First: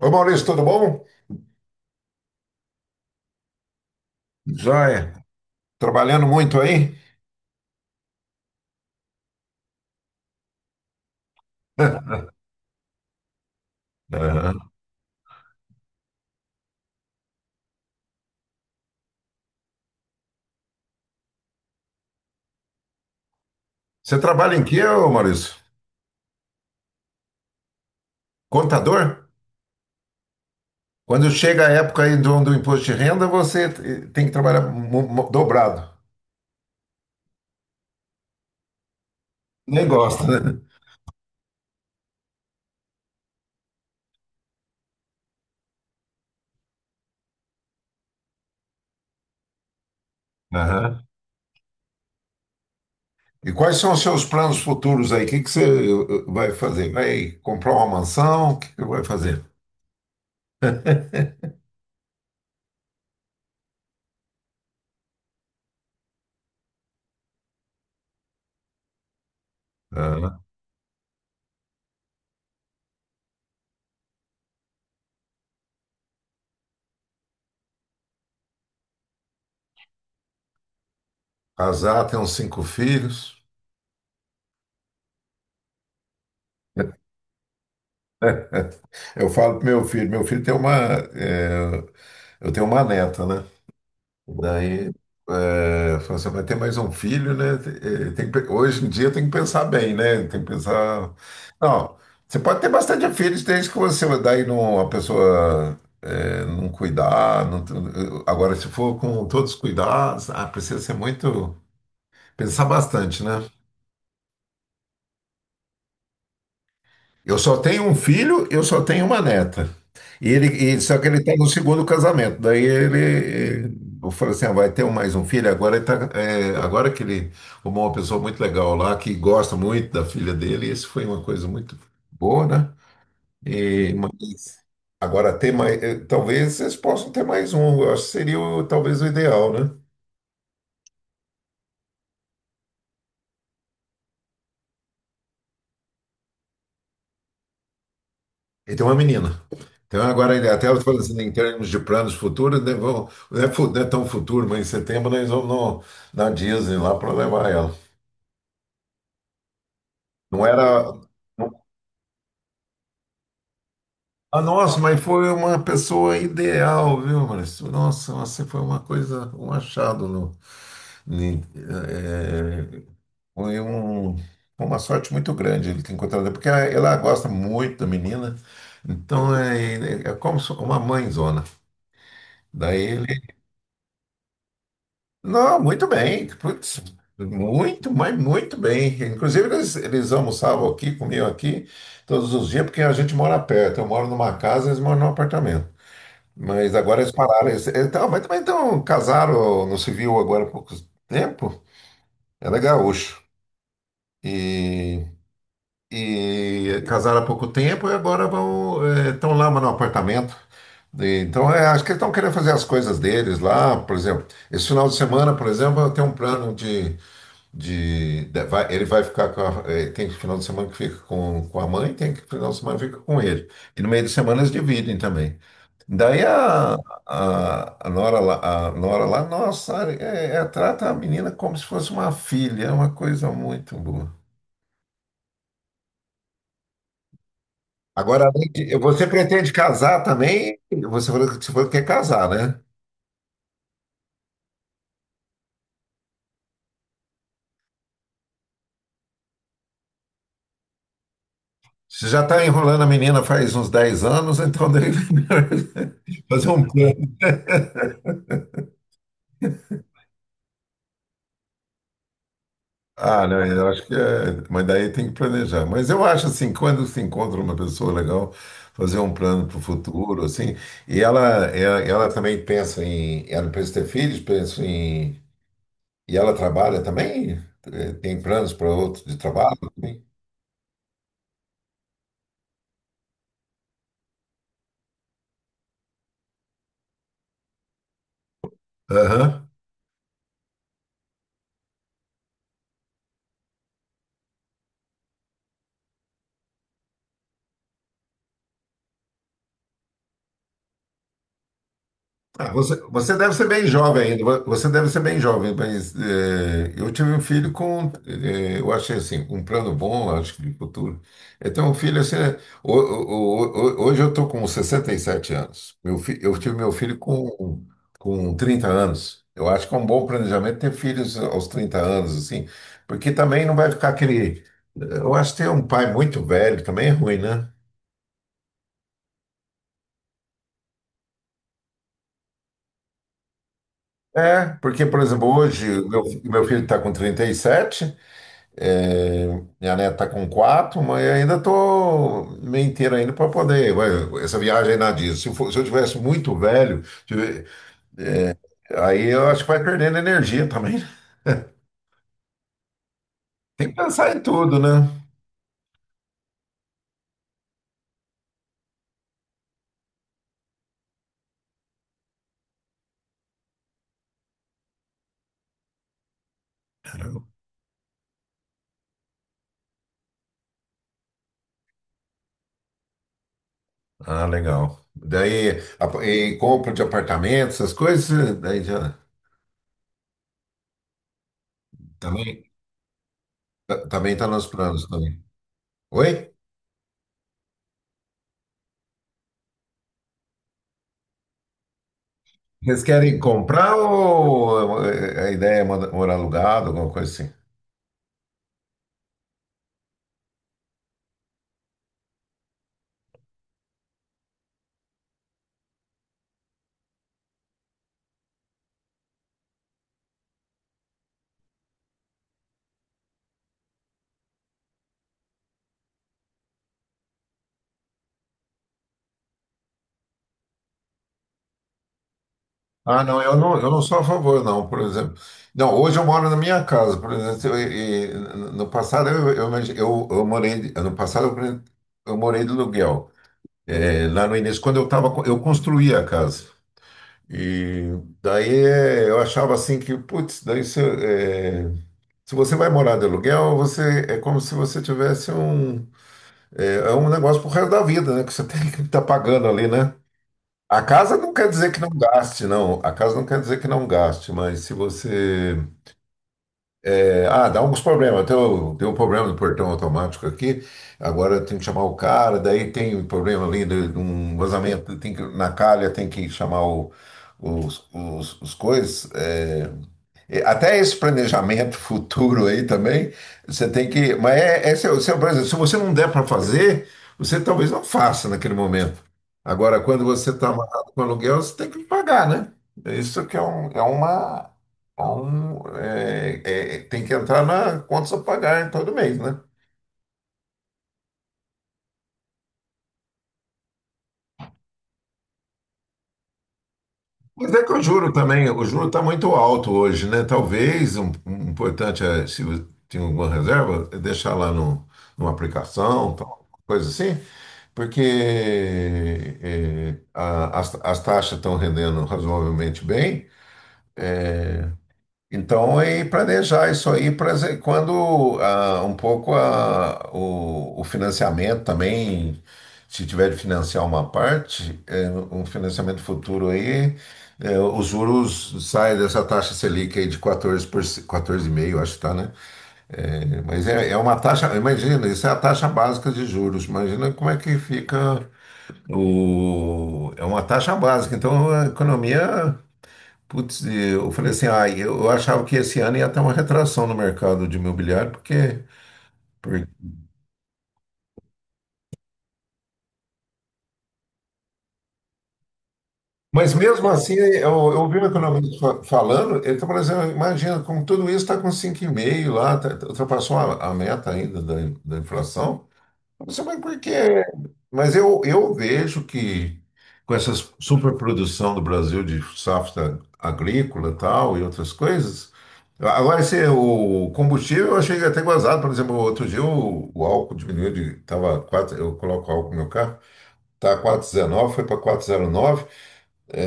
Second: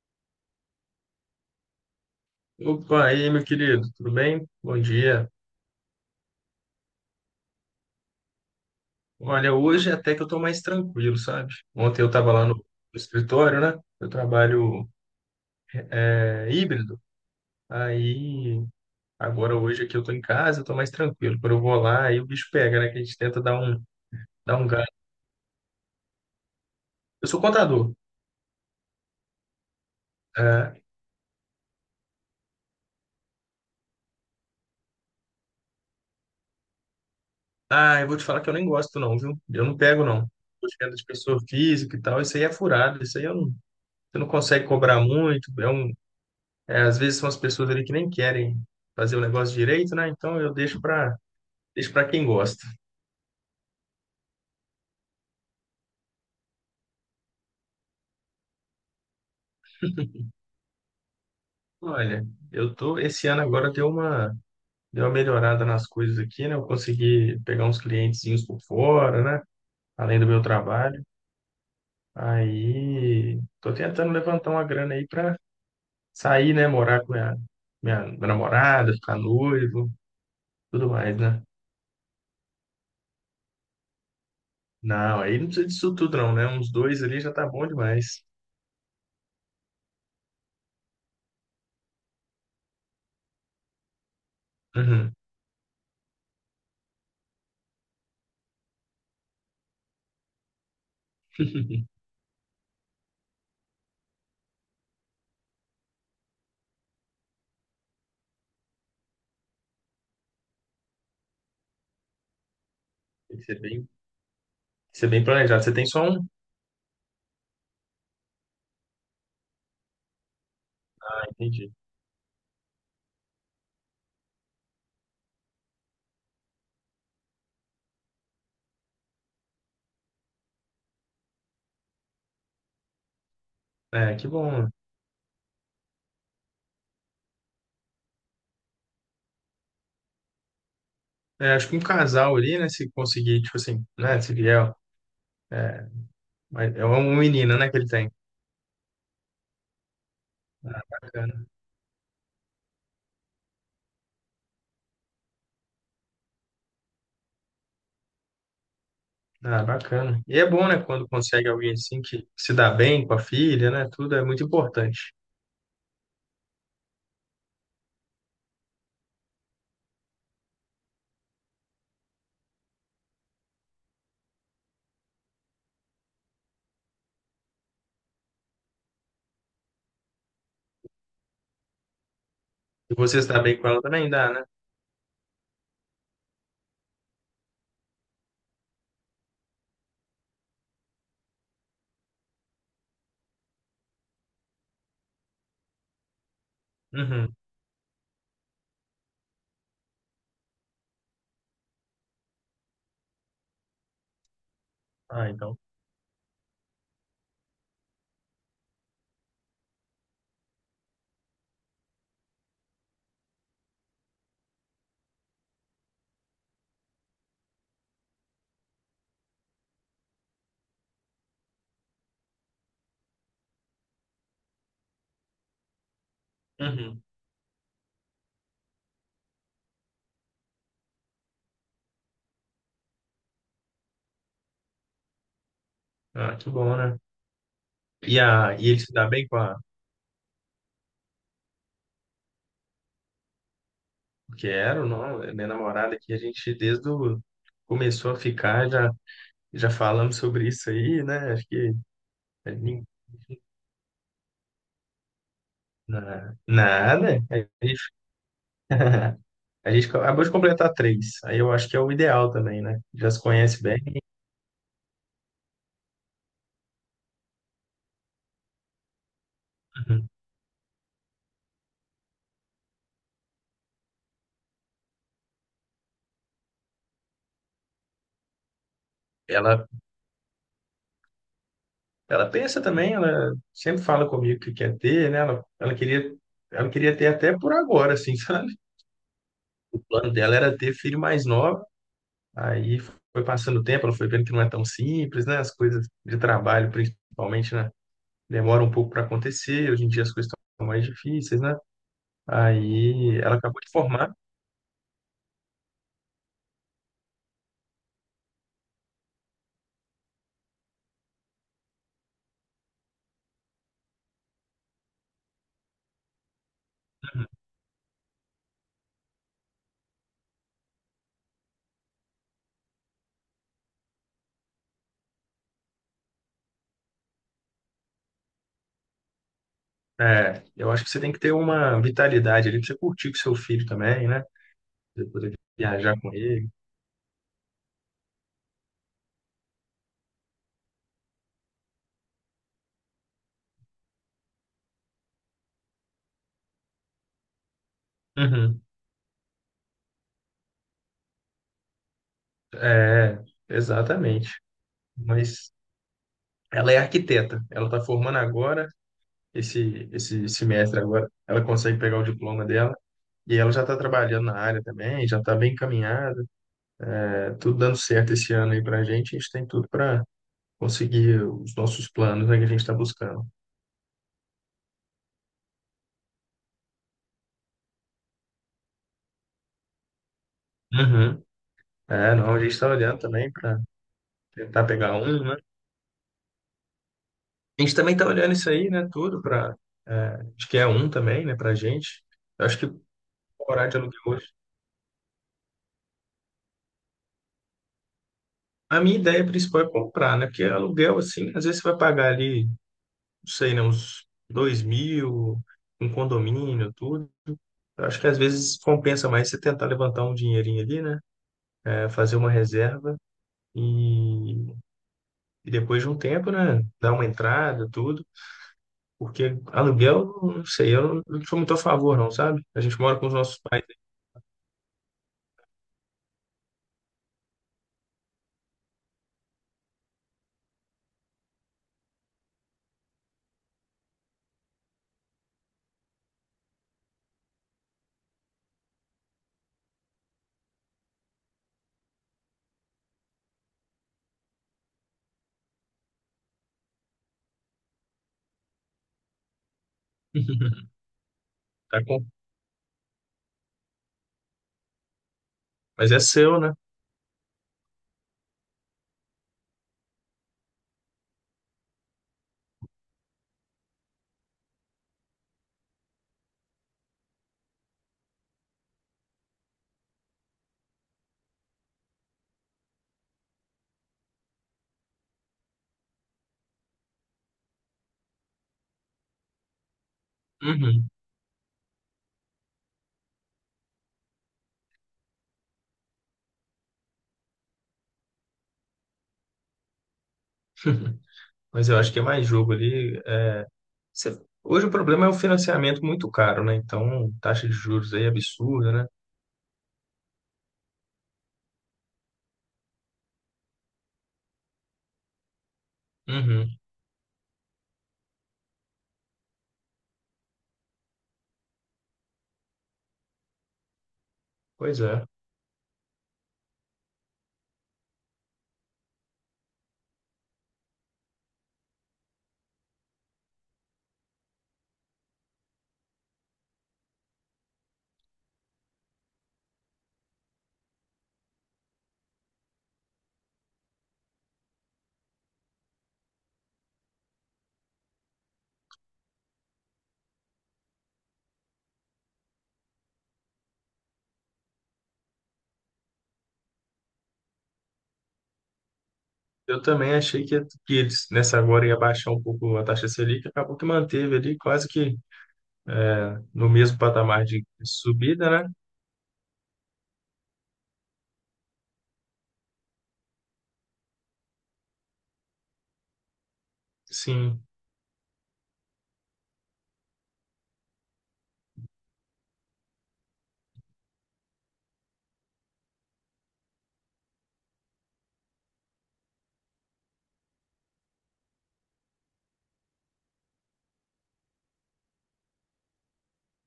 Ô Maurício, tudo bom? Opa, e aí, meu querido, tudo bem? Bom Joia. dia. Trabalhando muito aí? Olha, hoje até que eu tô mais tranquilo, sabe? Ontem eu tava lá no escritório, né? Eu Aham. trabalho é, híbrido, aí agora hoje aqui eu tô em casa, eu tô mais tranquilo. Quando eu vou lá, aí o bicho pega, né? Que a gente tenta Você trabalha dar em um quê, gás. ô Maurício? Eu sou contador. Contador? É. Quando chega a época aí do imposto de renda, você tem que trabalhar dobrado. Ah, eu vou te falar que eu nem gosto não, viu? Eu não Nem pego gosta, não. né? Tô venda de pessoa física e tal, isso aí é furado, isso aí eu não, você não consegue cobrar muito, é um. É, às vezes são as pessoas ali que nem querem fazer o negócio direito, né? Então eu Aham. Deixo para quem gosta. E quais são os seus planos futuros aí? O que que você vai fazer? Vai comprar uma mansão? O que que vai fazer? Olha, eu tô esse ano agora deu uma melhorada nas coisas aqui, né? Eu consegui pegar uns clientezinhos por fora, né? Além do meu Aham. trabalho. Aí tô tentando levantar uma grana aí para sair, né? Morar com minha namorada, ficar noivo, tudo mais, né? Casar, ter uns cinco filhos. Não, aí não precisa disso tudo não, né? Uns dois ali já tá bom demais. Eu falo pro meu filho tem eh, eu tenho uma neta, né? Daí, Uhum. é, falou assim, vai ter mais um filho, né? Eh, Tem que pe- hoje em dia tem que pensar bem, né? Tem que pensar. Não, você pode ter bastante filhos desde que você daí não, a pessoa não cuidar. Agora, se for com todos os cuidados, precisa ser muito. Pensar bastante, Tem né? que ser bem, tem que ser bem planejado. Você tem só um. Eu só tenho um filho, eu só tenho uma neta. E ele, só que ele está no Entendi. segundo casamento. Daí ele, eu falei assim, vai ter mais um filho. Agora que ele arrumou uma pessoa muito legal lá, que gosta muito da filha dele, isso foi uma coisa muito boa, né? E, É, que bom, mas né? agora ter mais, talvez vocês possam ter mais um. Eu acho que seria talvez o ideal, né? É, acho que um casal ali, né, se conseguir, tipo assim, né, se vier, é, mas é um menino, né, que ele tem. Ele tem uma menina. Então, agora, até eu falando assim, em Bacana. termos de planos futuros, né, não é, não é tão futuro, mas em setembro nós vamos na Disney lá para levar ela. Ah, bacana. E Não é bom, era. né, quando consegue não- alguém assim que se dá bem com a filha, né, tudo é Ah, muito nossa, mas importante. foi uma pessoa ideal, viu, Maurício? Nossa, você foi uma coisa, um achado. No, ni- eh, Foi uma sorte muito grande ele ter encontrado, porque ela gosta muito da menina, então é como se- uma mãezona. E Daí você se dá bem com ela também dá, né? não, muito bem. Putz, muito, mas muito bem. Inclusive, eles almoçavam aqui, comiam aqui todos os dias, porque a gente mora perto. Eu moro numa casa, eles moram num apartamento. Mas agora eles Uhum. pararam. Eles, então, mas também então, casaram no civil agora há pouco tempo. Ela é gaúcho. E, Ah, então. e casaram há pouco tempo e agora estão lá no apartamento. Então, é, acho que eles estão querendo fazer as coisas deles lá, por exemplo. Esse final de semana, por exemplo, eu tenho um plano de ele vai ficar tem final de semana que fica com a mãe, tem que final de semana que fica com ele. E no meio de semana eles dividem também. Daí a, Uhum. a, a Nora lá, nossa, trata a menina como se fosse uma filha, é uma coisa muito boa. Ah, que bom, né? E, Agora, a, e ele se você dá bem com pretende a... casar também? Você falou que quer casar, né? Porque era, não, é minha namorada que a gente desde o... começou a ficar, já, já falamos sobre isso aí, né, acho que... Você já está a enrolando gente. a menina faz uns 10 anos, então deve Na- fazer um plano. Nada. A gente, a gente acabou de completar três. Aí eu acho que é o ideal também, né? Já se Ah, não, conhece eu bem. acho que é. Mas daí tem que planejar. Mas eu acho assim, quando se encontra uma pessoa legal, fazer um plano para o Uhum. futuro, assim, e ela também pensa em. Ela pensa em ter filhos, pensa em. E ela trabalha também? Tem planos para outro de trabalho Ela, também? ela pensa também, ela sempre fala comigo que quer ter, né? Ela queria, ela queria ter até por agora, assim, sabe? Aham. O plano dela era ter filho mais nova. Aí foi passando o tempo, ela foi vendo que não é tão simples, né? As coisas de trabalho, principalmente, né? Demoram um pouco para acontecer. Hoje em dia as coisas estão mais difíceis, né? Ah, você Aí deve ela ser acabou bem de jovem formar. ainda, você deve ser bem jovem, mas eu tive um filho com, eu achei assim, um plano bom, acho que de futuro. Eu tenho um filho assim, né, hoje eu estou com 67 anos, eu tive meu filho com 30 anos. Eu acho que é um bom planejamento ter filhos aos 30 anos, assim, porque também não vai ficar aquele. Eu acho que ter um pai muito velho também é ruim, né? É, eu acho que você tem que ter uma vitalidade ali pra você curtir com seu filho também, né? É, porque, por Você exemplo, poder hoje o viajar meu, com meu ele. filho está com 37. É, minha neta tá com quatro, mas eu ainda tô meio inteiro ainda para poder. Essa viagem aí na Disney. Se eu tivesse muito velho, Uhum. aí eu acho que vai perdendo energia também. É, Tem que pensar em exatamente. tudo, né? Mas ela é arquiteta. Ela está formando agora, esse semestre agora. Ela consegue pegar o diploma dela. E ela já está trabalhando na área também, já está bem encaminhada. É, tudo dando certo esse ano aí para a gente. A gente tem tudo para conseguir os nossos planos, né, que a gente está buscando. Ah, legal. Daí, e compra de apartamento, essas coisas, daí já Uhum. É, não, a também gente está olhando também para também tá nos tentar planos pegar também. um, né? Oi? A gente também tá olhando isso aí, né? Tudo para. Acho que é um também, né? Pra gente. Eu acho que Vocês querem morar comprar de aluguel hoje. ou a ideia é morar alugado, alguma coisa assim? A minha ideia principal é comprar, né? Porque aluguel, assim, às vezes você vai pagar ali, não sei, né? Uns 2 mil, um condomínio, tudo. Eu acho que às vezes compensa mais você tentar levantar um dinheirinho ali, né? É, fazer uma reserva e, e depois de um tempo, né? Dar uma entrada, tudo. Porque aluguel, não sei, eu não, não sou muito a favor, não, sabe? A gente mora Ah, com os não, eu nossos não, pais. eu não sou a favor, não, por exemplo. Não, hoje eu moro na minha casa, por exemplo, no passado eu morei, no passado eu morei de aluguel. É, lá no início, quando eu tava, eu construía a casa. E daí é, eu achava assim que, putz, daí se, é, se você vai morar de aluguel, você é como se você tivesse um, é, é um negócio pro resto da vida, né? Que você tem que estar pagando ali, né? A casa não quer dizer que Tá. não gaste, não. A casa não quer dizer que não gaste, mas se você. Mas é seu, né? Dá alguns problemas. Tem o, tem um problema do portão automático aqui, agora tem que chamar o cara, daí tem um problema ali de um vazamento, tem que, na calha tem que chamar os coisas. Até esse planejamento futuro aí também, você tem que. Mas é seu, por exemplo, se você não der para fazer, você talvez não faça naquele momento. Agora, quando você está Uhum. amarrado com aluguel, você tem que pagar, né? Isso que é, um, é uma. É um, tem que entrar na contas a pagar em todo mês, né? Mas eu acho que é mais jogo ali. É, você- hoje o problema é o financiamento muito caro, né? Então, taxa Mas de é que o juros aí é juro também, o absurda, juro né? está muito alto hoje, né? Talvez um importante é, se você tem alguma reserva, é deixar lá no, numa aplicação, tal, Uhum. coisa assim, porque as taxas estão rendendo razoavelmente bem. Pois é. Então, e planejar isso aí, quando um pouco o financiamento também, se tiver de financiar uma parte, é, um financiamento futuro aí, os juros saem dessa taxa Selic aí de 14%, 14,5, acho que tá, né? Mas é uma taxa, imagina, isso é a taxa básica de juros, imagina como é que fica é uma taxa básica, então a economia. Putz, eu falei assim, ah, eu achava que esse ano ia ter uma retração no mercado de imobiliário, porque, Eu por- também achei que eles, nessa agora, ia baixar um pouco a taxa Selic, acabou que manteve ali quase que no Mas mesmo mesmo assim, patamar de eu vi o subida, né? economista falando, ele está falando assim, imagina, com tudo isso está com 5,5 lá, ultrapassou a meta ainda da inflação. Você vai porque. Sim. Mas eu vejo que com essa superprodução do Brasil de safra agrícola tal e outras coisas. Agora, esse, o combustível eu achei até gozado. Por exemplo, outro dia o álcool diminuiu de. Tava 4 eu coloco álcool no meu carro, tá 4,19, foi para 4,09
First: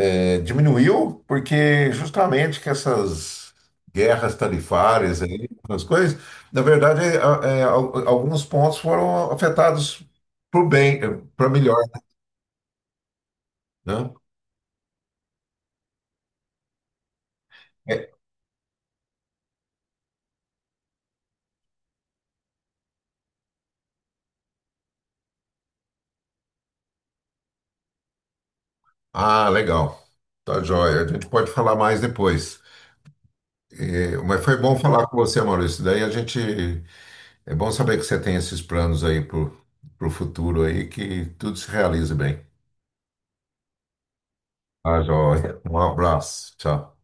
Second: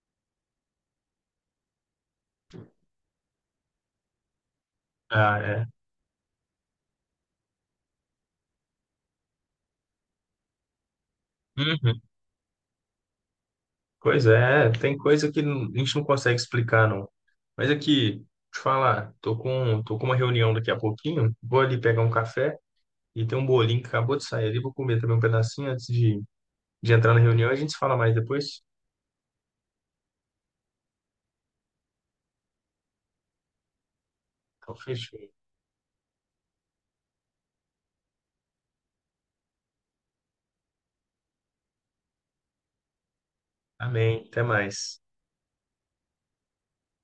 diminuiu porque justamente que essas guerras tarifárias Ah, aí, é. as coisas, na verdade, alguns pontos foram afetados para o bem, para melhor, Uhum. né? Pois é, tem coisa que não- a gente não consegue explicar, não. Mas É. aqui, deixa eu te falar, tô com uma reunião daqui a pouquinho, vou ali pegar um café. E tem um bolinho que acabou de sair ali. Vou comer também um pedacinho antes de entrar na reunião. A gente se fala mais depois. Ah, legal. Tá joia. A gente pode falar mais depois. É, mas foi Então, bom falar com fechou. você, Maurício. Daí a gente. É bom saber que você tem esses planos aí pro futuro aí, que tudo se realize bem. Amém. Até Tá mais. joia. Um abraço. Tchau.